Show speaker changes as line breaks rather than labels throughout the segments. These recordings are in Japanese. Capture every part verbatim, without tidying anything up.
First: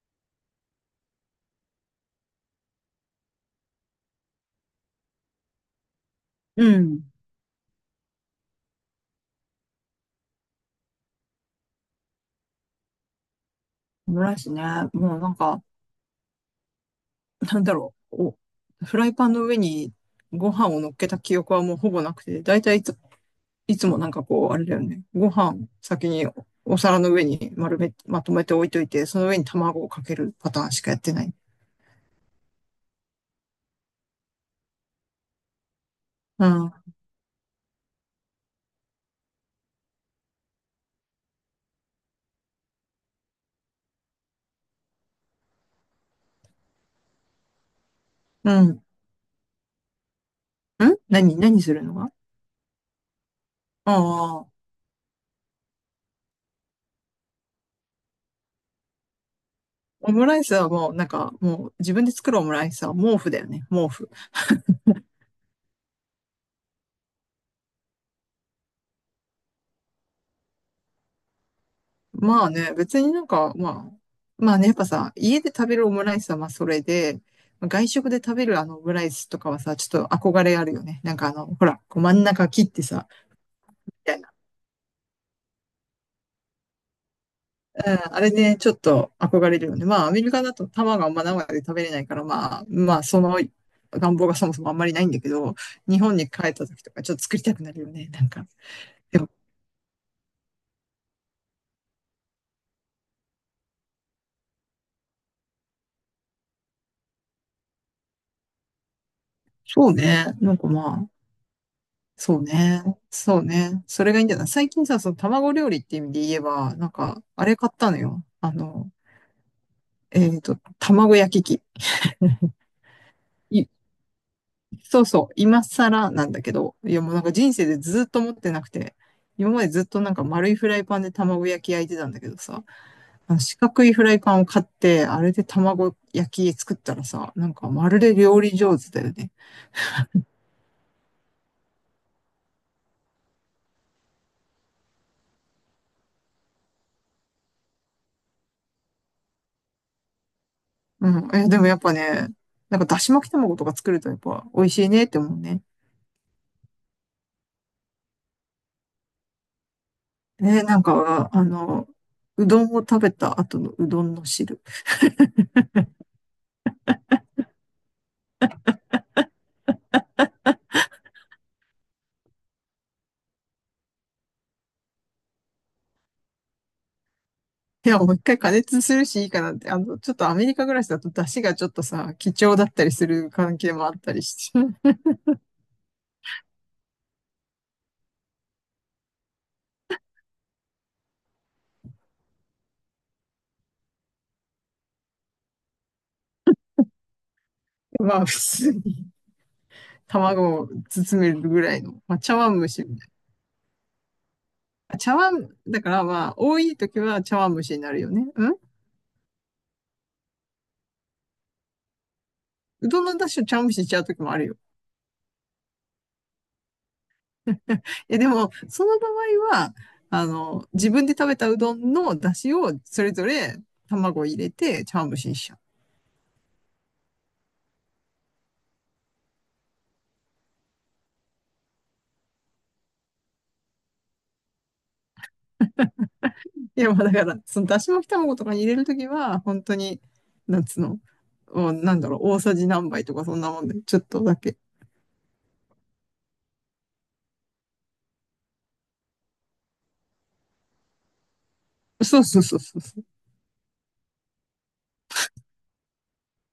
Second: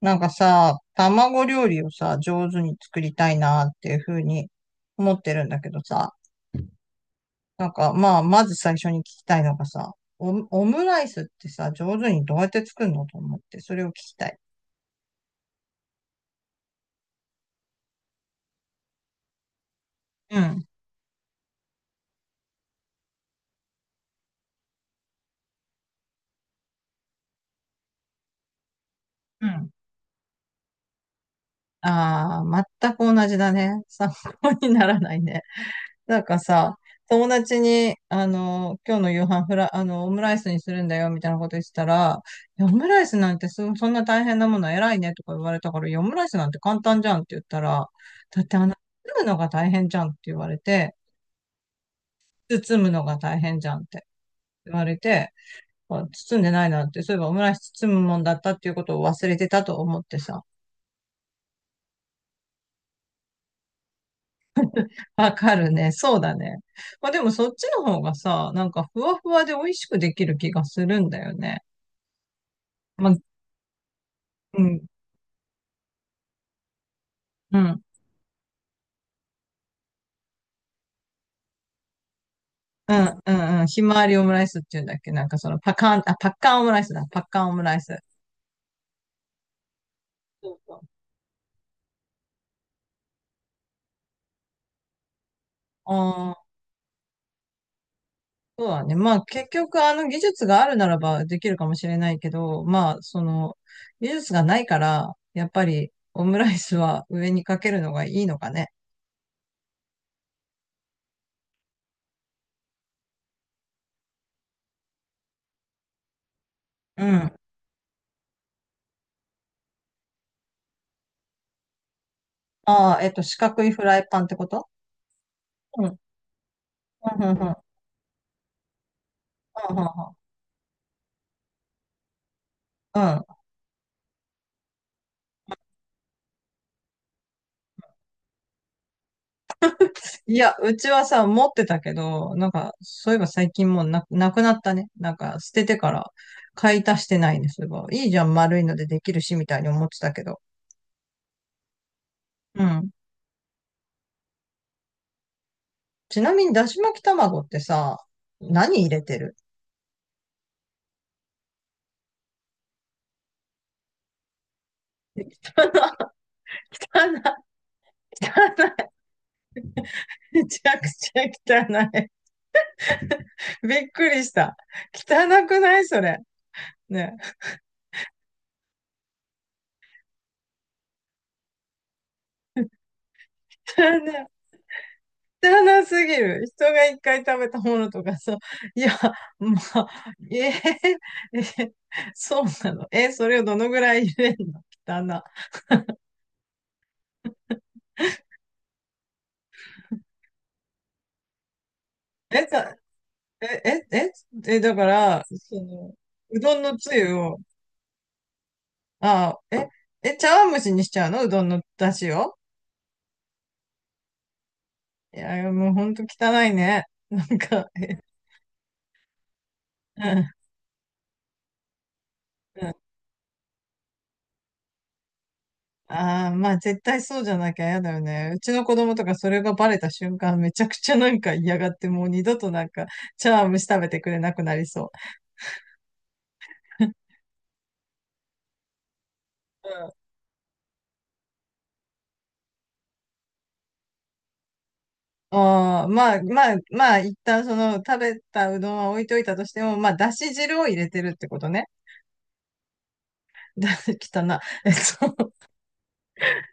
なんかさ、卵料理をさ、上手に作りたいなっていうふうに思ってるんだけどさ、
うん。
なんかまあ、まず最初に聞きたいのがさ、オム、オムライスってさ、上手にどうやって作るのと思って、それを聞
オ
き
ム
た
ライ
い。
スね。もうなんか、なんだろう。お、フライパンの上に
う
ご
ん、
飯を乗っけた記憶はもうほぼなくて、だいたいいつ、いつもなんかこう、あれだよね。ご飯先にお皿の上に丸め、まとめて置いといて、その上に
うん。
卵をかけるパターンしかやってない。
ああ、全く同じだね。参考にならないね。なんか
うん。
さ、友達に、あの、今日の夕飯フラ、あの、オムライスにするんだよ、みたいなこと言ってたら、いやオムライスなんてそ、そんな大変なもの偉いね、とか言われたから、いや、オムライスなんて簡単じゃんって言ったら、だっ
う
てあ
ん。
の、
ん
包むのが大変じゃんって言われて、
何、何するのが？
包むのが大変じゃんっ
あ
て
あー。
言われて、あ包んでないなって、そういえばオムライス包むもんだったっていうことを忘れてたと思っ
オ
て
ムラ
さ。
イスはもうなんか、もう自分で作るオムライスは毛布だよね。毛布。
わかるね。そうだね。まあでもそっちの方がさ、なんかふわふわで美味しくできる気がするんだよね。
まあね、別
ま
に
あ、
なんか、まあ、まあ
う
ね、やっぱ
ん。
さ、家で食べるオムライスはまあそれで、
うん。
外食で食べるあのオムライスとかはさ、ちょっと憧れあるよね。なんかあの、ほら、こう真ん中切って
うん。
さ、
うんうんひ
み
まわ
た
り
い
オ
な。
ムライスっていうんだっけなんかそのパカン、あ、パッカンオムライスだ。パッカンオムライ
う
ス。
ん、あれね、ちょっと憧れるよね。まあ、アメリカ
そ
だ
う
と
そう。
卵があんま生で食べれないから、まあ、まあ、その願望がそもそもあんまりないんだけど、日本に
ああ、
帰った時とかちょっと作りたくなるよね。なんか。
そうだね。ま
で
あ
も
結局あの技術があるならばできるかもしれないけど、まあその技術がないから、やっぱりオムライスは上にかけるのがいいのかね。
そうね。なんかまあ、そうね。そうね。それがいいんじゃない？最近さ、その卵料理っていう意味で言えば、なん
う
か、
ん。
あれ買ったのよ。あの、えっと、卵焼き器。
ああ、えっと、四角
い、
いフライパンってこと？
そうそう、今
うん。う
更なんだけど、いやもうな
ん、
ん
う
か
ん、う
人
ん。
生でずっと持ってなくて、今まで
うん、う
ずっとなん
ん。
か丸いフライパンで卵焼き焼いてたんだけどさ、
うん。
あの四角いフライパンを買って、あれで卵焼き作ったらさ、なんかまるで料理上手だよね。
いや、うちはさ、持ってたけど、なんか、そういえば最近もうな、なくなったね。なんか、捨ててから、買い足してないね、そういえば。いいじゃん、丸いのでできるし、みたいに思ってたけど。
うん。え、でもやっぱね、
う
なんか
ん。
だし巻き卵とか作るとやっぱ美味しいねって思うね。
ちなみに、だし巻き卵ってさ、何入れてる？
えーなんか、あの、うどんを食べた後のうどんの汁。
汚い、汚い、めちゃくちゃ汚い。びっくりした。汚くないそれ？ね。
いや、もういっかい加熱するしいいかなって。あの、ちょっとアメリカ暮らしだと出汁がちょっとさ、貴重だったりする関係もあっ
汚
たり
い。
して。
知らなすぎる。人が一回食べたものとかさ、いや、まあ、えー、え、そうなの？え、それをどのぐらい入れんの？汚な。
まあ、普通に卵を包めるぐらいの、まあ、茶
え、
碗蒸
さ、
しみたい
え、え、え、え、だか
な。茶
ら、
碗、
そ
だか
の、
らまあ、
う
多
どん
い
のつ
時
ゆ
は茶
を、
碗蒸しになるよね。うん。
あ、え、え、茶碗蒸しにしちゃうの？うどんの出汁を。
うどんの出汁を茶碗蒸しにしちゃう時もあるよ。
いや、もうほんと汚いね。なんか、え、
え、でも、その場合は、
うん、
あ
う
の、自分で食べたうどんの出汁を
ん。
それぞれ卵を入れて茶碗蒸しにしちゃう。
ああ、まあ絶対そうじゃなきゃ嫌だよね。うちの子供とかそれがバレた瞬間めちゃくちゃなんか嫌がってもう二度となんか茶碗蒸し食べてくれなくなりそう。
い
うん。
や、まあだから、そのだし巻き卵とかに入れるときは、本当 に、なんつうの、もうなんだろう、大さじ何杯とかそんなもんで、ちょっとだけ。
ああ、まあまあまあ一旦その食べたうどんは置いといたとしても、まあだし汁を入れてるってことね。
そうそうそうそうそう。
だ、汚な。えっと、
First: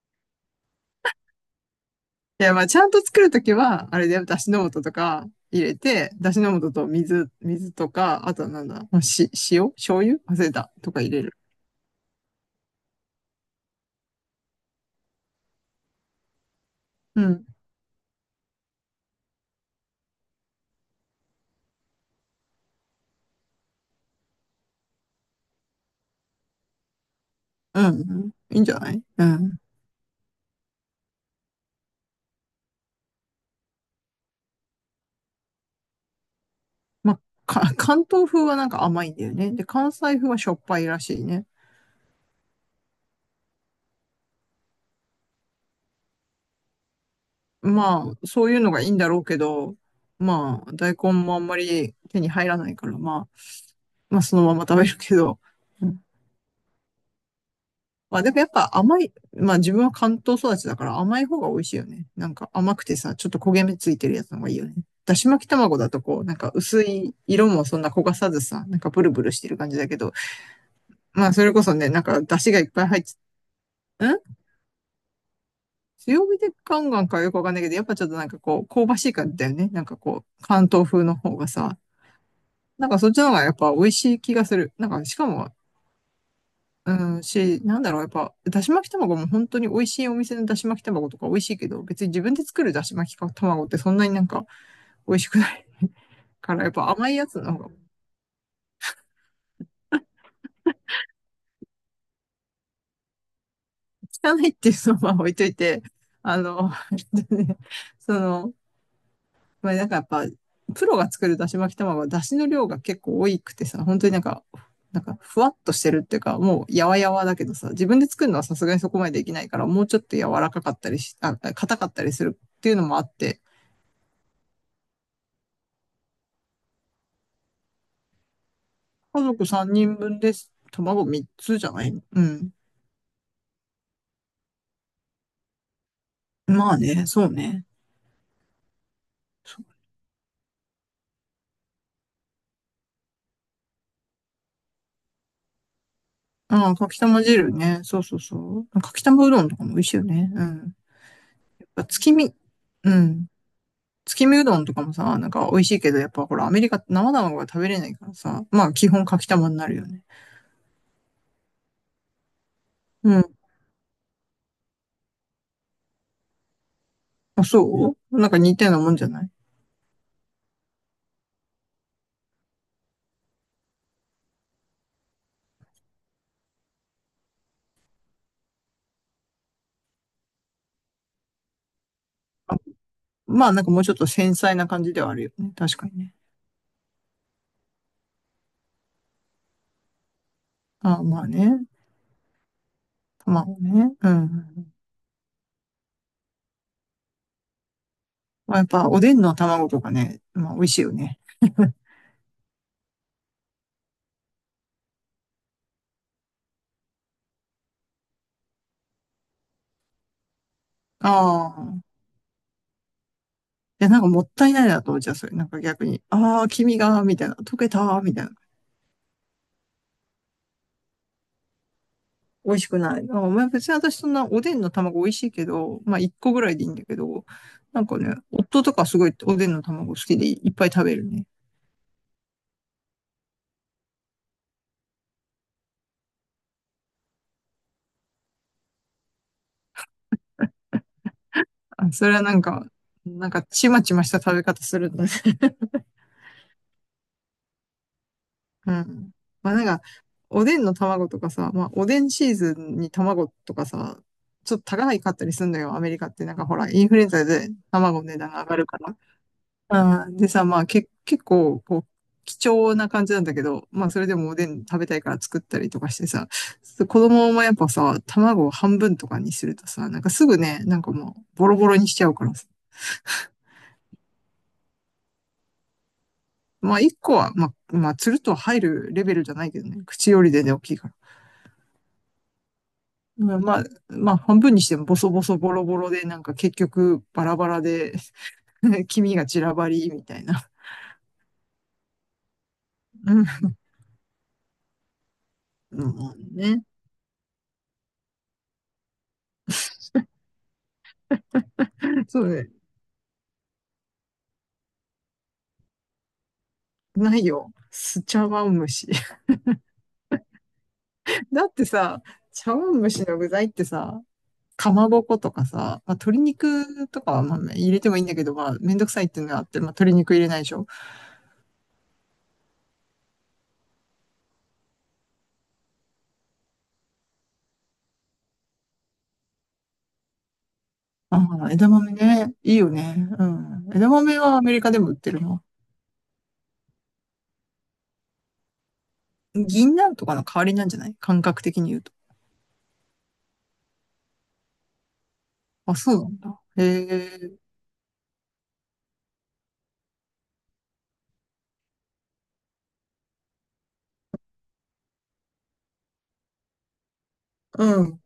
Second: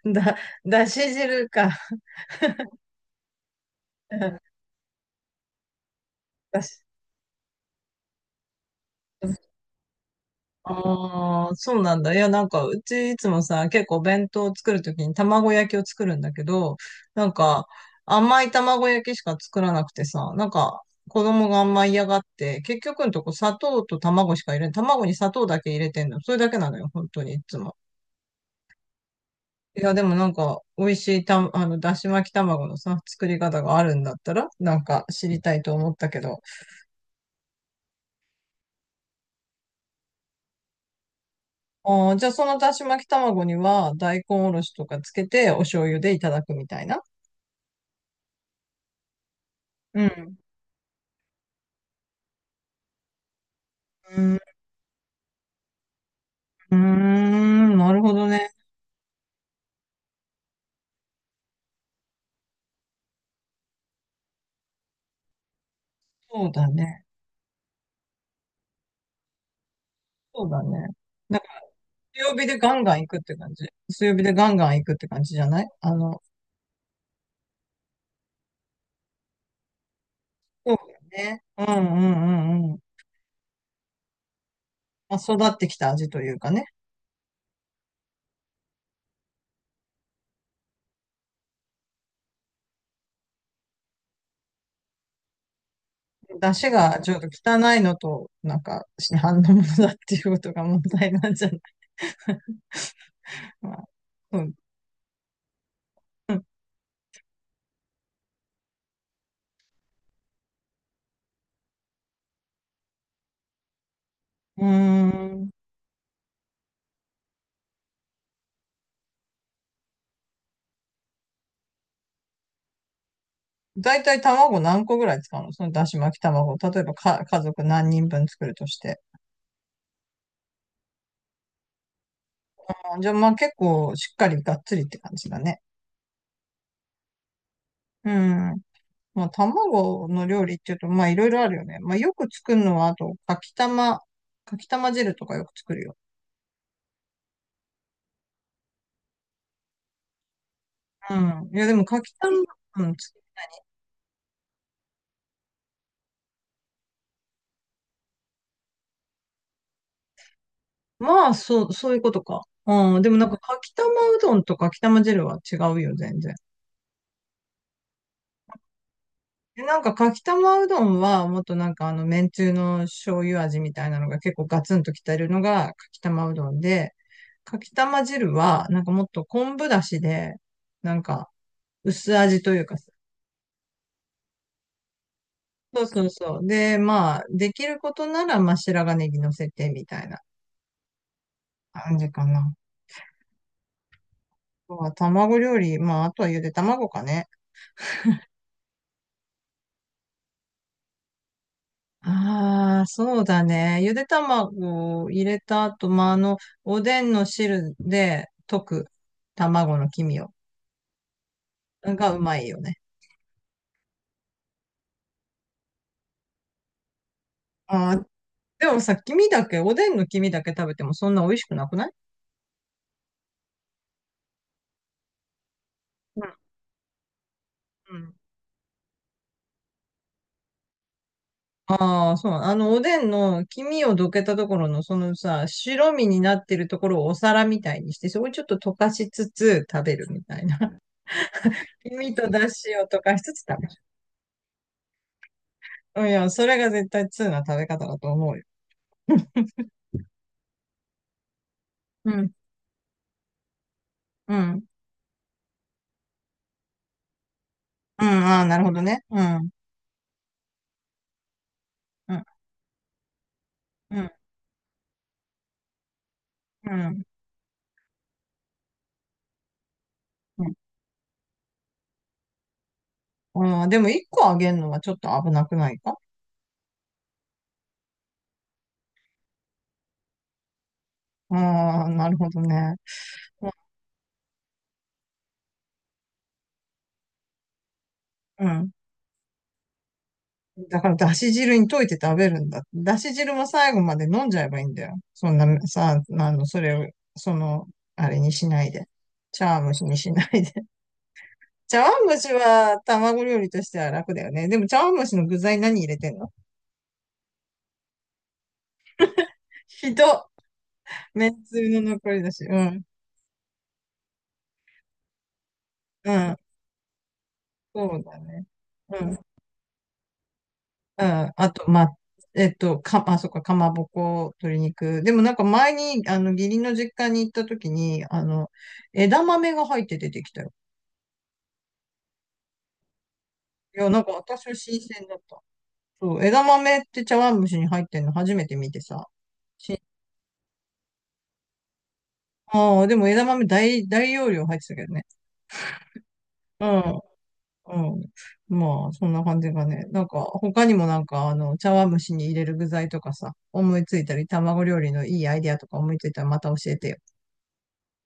だ、だし汁か。
いや、まあちゃんと作るときは、あれだ
う
よ、だ
ん。
しの素とか入れて、だしの
だ
素
し
と水、水とか、あとはなんだ、まあ、し、塩醤油忘れた。とか入れる。
ああ、そうなんだ。いや、なんか、うちいつもさ、結構弁当を作るときに卵焼きを作るんだけど、
う
なん
ん。
か、甘い卵焼きしか作らなくてさ、なんか、子供があんま嫌がって、結局のとこ砂糖と卵しか入れん、卵に砂糖だけ入れてんの。それだけなのよ、本当にいつも。
うん、うん。いいんじゃない？うん。
いや、でもなんか、美味しいた、あの、だし巻き卵のさ、作り方があるんだったら、なんか知りたいと思ったけど。
まあ、か、関東風はなんか甘いんだよね。で、関西風はしょっぱいらしいね。
ああ、じゃあそのだし巻き卵には、大根おろしとかつけて、お醤油でいただくみたいな。
まあ、そういうのがいいんだろうけど、
うん。
まあ、大根もあんまり手に入らないから、まあ、まあ、そのまま食べるけど。うん。
うーん、なるほ
まあ、
ど
でもやっ
ね。
ぱ甘い、まあ自分は関東育ちだから甘い方が美味しいよね。なんか甘くてさ、ちょっと焦げ目ついてるやつの方がいいよね。だし巻き卵だとこう、なん
そう
か
だ
薄
ね。
い色もそんな焦がさずさ、なんかブルブルしてる感じだけど、
そうだね。
まあ
なん
そ
か
れこそね、なんか
強
出
火
汁
で
がいっ
ガン
ぱい
ガン
入っ
行
て、
くって感じ。強
ん
火でガンガン行くって感じじゃない？あの、
強火でガンガンかよくわかんないけど、やっぱちょっとなんかこう、香ばしい感じだよね。なんかこう、関
そう
東風の
だよ
方
ね。
が
うんう
さ、
んうんうん。
なんかそっちの方がやっぱ美味しい気がする。なんかし
ま
か
あ、
も、
育ってきた味というかね。
うん、し、なんだろう、やっぱ、だし巻き卵も本当に美味しいお店のだし巻き卵とか美味しいけど、別に自分で作るだし巻き卵ってそんなになんか美味しくない
出
から、
汁
やっぱ
が
甘
ち
い
ょっ
や
と
つの方が。
汚いのと、なんか、市販のものだっていうことが問題なんじゃない？まあ、
汚
う
い
ん。
っていうのは置いといて、あの、その、まあなんかやっぱ、プロが作るだし巻き卵は、だしの量が結構多くてさ、本当になんか、
うー
なんか、ふわ
ん。
っとしてるっていうか、もう、やわやわだけどさ、自分で作るのはさすがにそこまでできないから、もうちょっと柔らかかったりし、あ、硬かったりするっていうのもあって、
だいたい卵何個ぐらい使うの？そのだし巻き卵。例えばか、家族何人分作るとして。
家族さんにんぶんです。卵みっつじゃない？うん。
あ、じゃあまあ結構しっかりがっつりって感じだね。
まあね、そうね。
うん。まあ、
そう。
卵の料理っていうと、まあ、いろいろあるよね。まあ、よく作るのは、あと、かきたま、かきたま汁とかよく作るよ。
ああ、かきたま汁ね。そうそうそう。かきたまうどんとかも美味しいよね。うん。や
うん。いや、
っ
でも、
ぱ
か
月
きた
見。
ま、う
う
ん。つ
ん。月見うどんとかもさ、なんか美味しいけど、やっぱほら、アメリカって生卵が食べれないからさ、まあ基本かきたまになるよね。
まあ、そう、そういうことか。うん。でも、
う
なん
ん。
か、かきたまうどんとかきたま汁は違うよ、全然。
あ、そう？なんか似たようなもんじゃない？
で、なんか、かきたまうどんは、もっとなんか、あの、めんつゆの醤油味みたいなのが結構ガツンときてるのが、かきたまうどんで、かきたま汁は、なんかもっと昆布だしで、なんか、薄味というか、
まあなんかもうちょっと繊細な感じではあるよね。確
そう
かに
そう
ね。
そう。で、まあ、できることなら、まあ、白髪ネギ乗せてみたいな
あまあね。
感じかな。
卵ね。うん。
まあ、卵料理、まあ、あとはゆで卵かね。
まあやっぱおでんの卵とかね、まあ美味しいよね。
ああ、そうだね。ゆで卵を入れた後、まあ、あの、おでんの汁で溶く卵の黄身を、
ああ。
がうまいよね。
いや、なんかもったいないなと思っちゃう、それ。なんか逆に。ああ、黄身が、みたいな。溶け
あ
た、
あ、
みたいな。
でもさ、黄身だけ、おでんの黄身だけ食べてもそんな美味しくなくない？
美味しくない。なんかまあ別に私そんなおでんの卵美味しいけど、まあ一
うん。
個ぐらいでいいんだけど、なん
う
か
ん。
ね、夫とかすごいおでんの卵好きでいっぱい食べるね。
ああ、そう。あの、おでんの黄身をどけたところの、そのさ、白身になってるところをお皿みたいにして、そこにちょっと溶かしつつ食べるみたいな。
あ、
黄
そ
身
れは
と
なん
出
か、
汁を溶かし
なん
つつ
か
食べ
ち
る。
まちました食べ方するんだね。
うん。いや、それが絶対通な食べ方だと思うよ。
うん。まあなんか、おでんの卵とかさ、まあおでん
う
シ
ん、
ーズンに卵とかさ、
うん、う
ちょっ
ん、
と高いかったりするのよ、アメリカって。なんかほら、インフルエンザで卵の値段
あ
が
あ、
上が
なる
る
ほ
か
ど
ら。
ね。うん、
あーでさ、まあけ、結構、こう、
うん、
貴重な感じなんだけど、まあ、
う
それ
ん、
でもおでん食べたいから作ったりとかしてさ、
う
子
ん。
供もやっぱさ、卵を半分とかにするとさ、なんかすぐ
うん、
ね、なんかもう、ボロボロにしちゃうからさ。
うん。でも一個あげるのはちょっと危なくないか？
まあ、一個は、まあ、まあ、つるっと入るレベルじゃないけどね、口よりでね、大きいから。
ああ、なるほどね。
まあ、まあ、まあ半分にしてもボソボソボロボロで、なんか結局、バラバラで
うん、
黄身が散らばり、みたいな。
だから、だし汁に溶いて食べるんだ。だし
うん。
汁も最後まで飲んじゃえばいいんだよ。そんな、
う
さ、
ん、
あの、そ
ね。
れを、その、あれにしないで。茶碗蒸しに しないで。茶碗蒸
そう
し
ね。
は卵料理としては楽だよね。でも茶碗蒸しの具材何入れてんの？
ないよ。スチャワムシ。
ひど。めん
だっ
つ
て
ゆの
さ、
残りだし。
茶
う
碗
ん。
蒸しの具材ってさ、かまぼことかさ、まあ、
う
鶏
ん。
肉とかはまあ入れ
そ
てもいい
う
んだ
だ
けど、
ね。
まあ、めんどく
う
さいっ
ん。うん。
ていうのがあって、まあ、鶏肉入れないでしょ。
あと、ま、えっと、か、あ、そっか、かまぼこ、鶏肉。でもなんか前に、あの、義理の実家に行った時に、あの、枝豆が入って出てきたよ。
ああ、枝豆ね。いいよね。うん。
い
枝
や、なんか
豆はア
私
メ
は
リカ
新
でも売っ
鮮
て
だっ
る
た。
の？
そう、枝豆って茶碗蒸しに入ってんの初めて見てさ。
銀
し
杏とかの代わりなんじゃない？感覚的に言うと。
ああ、でも枝豆大、大容量入ってたけどね。
あ、そうなんだ。へ
うん、
え。
うん。まあ、そんな感じがね。なんか、他にもなんか、あの、茶碗蒸しに入れる具材とかさ、思いついたり、卵料理のいいアイディアとか思いついたらまた教えてよ。
うん。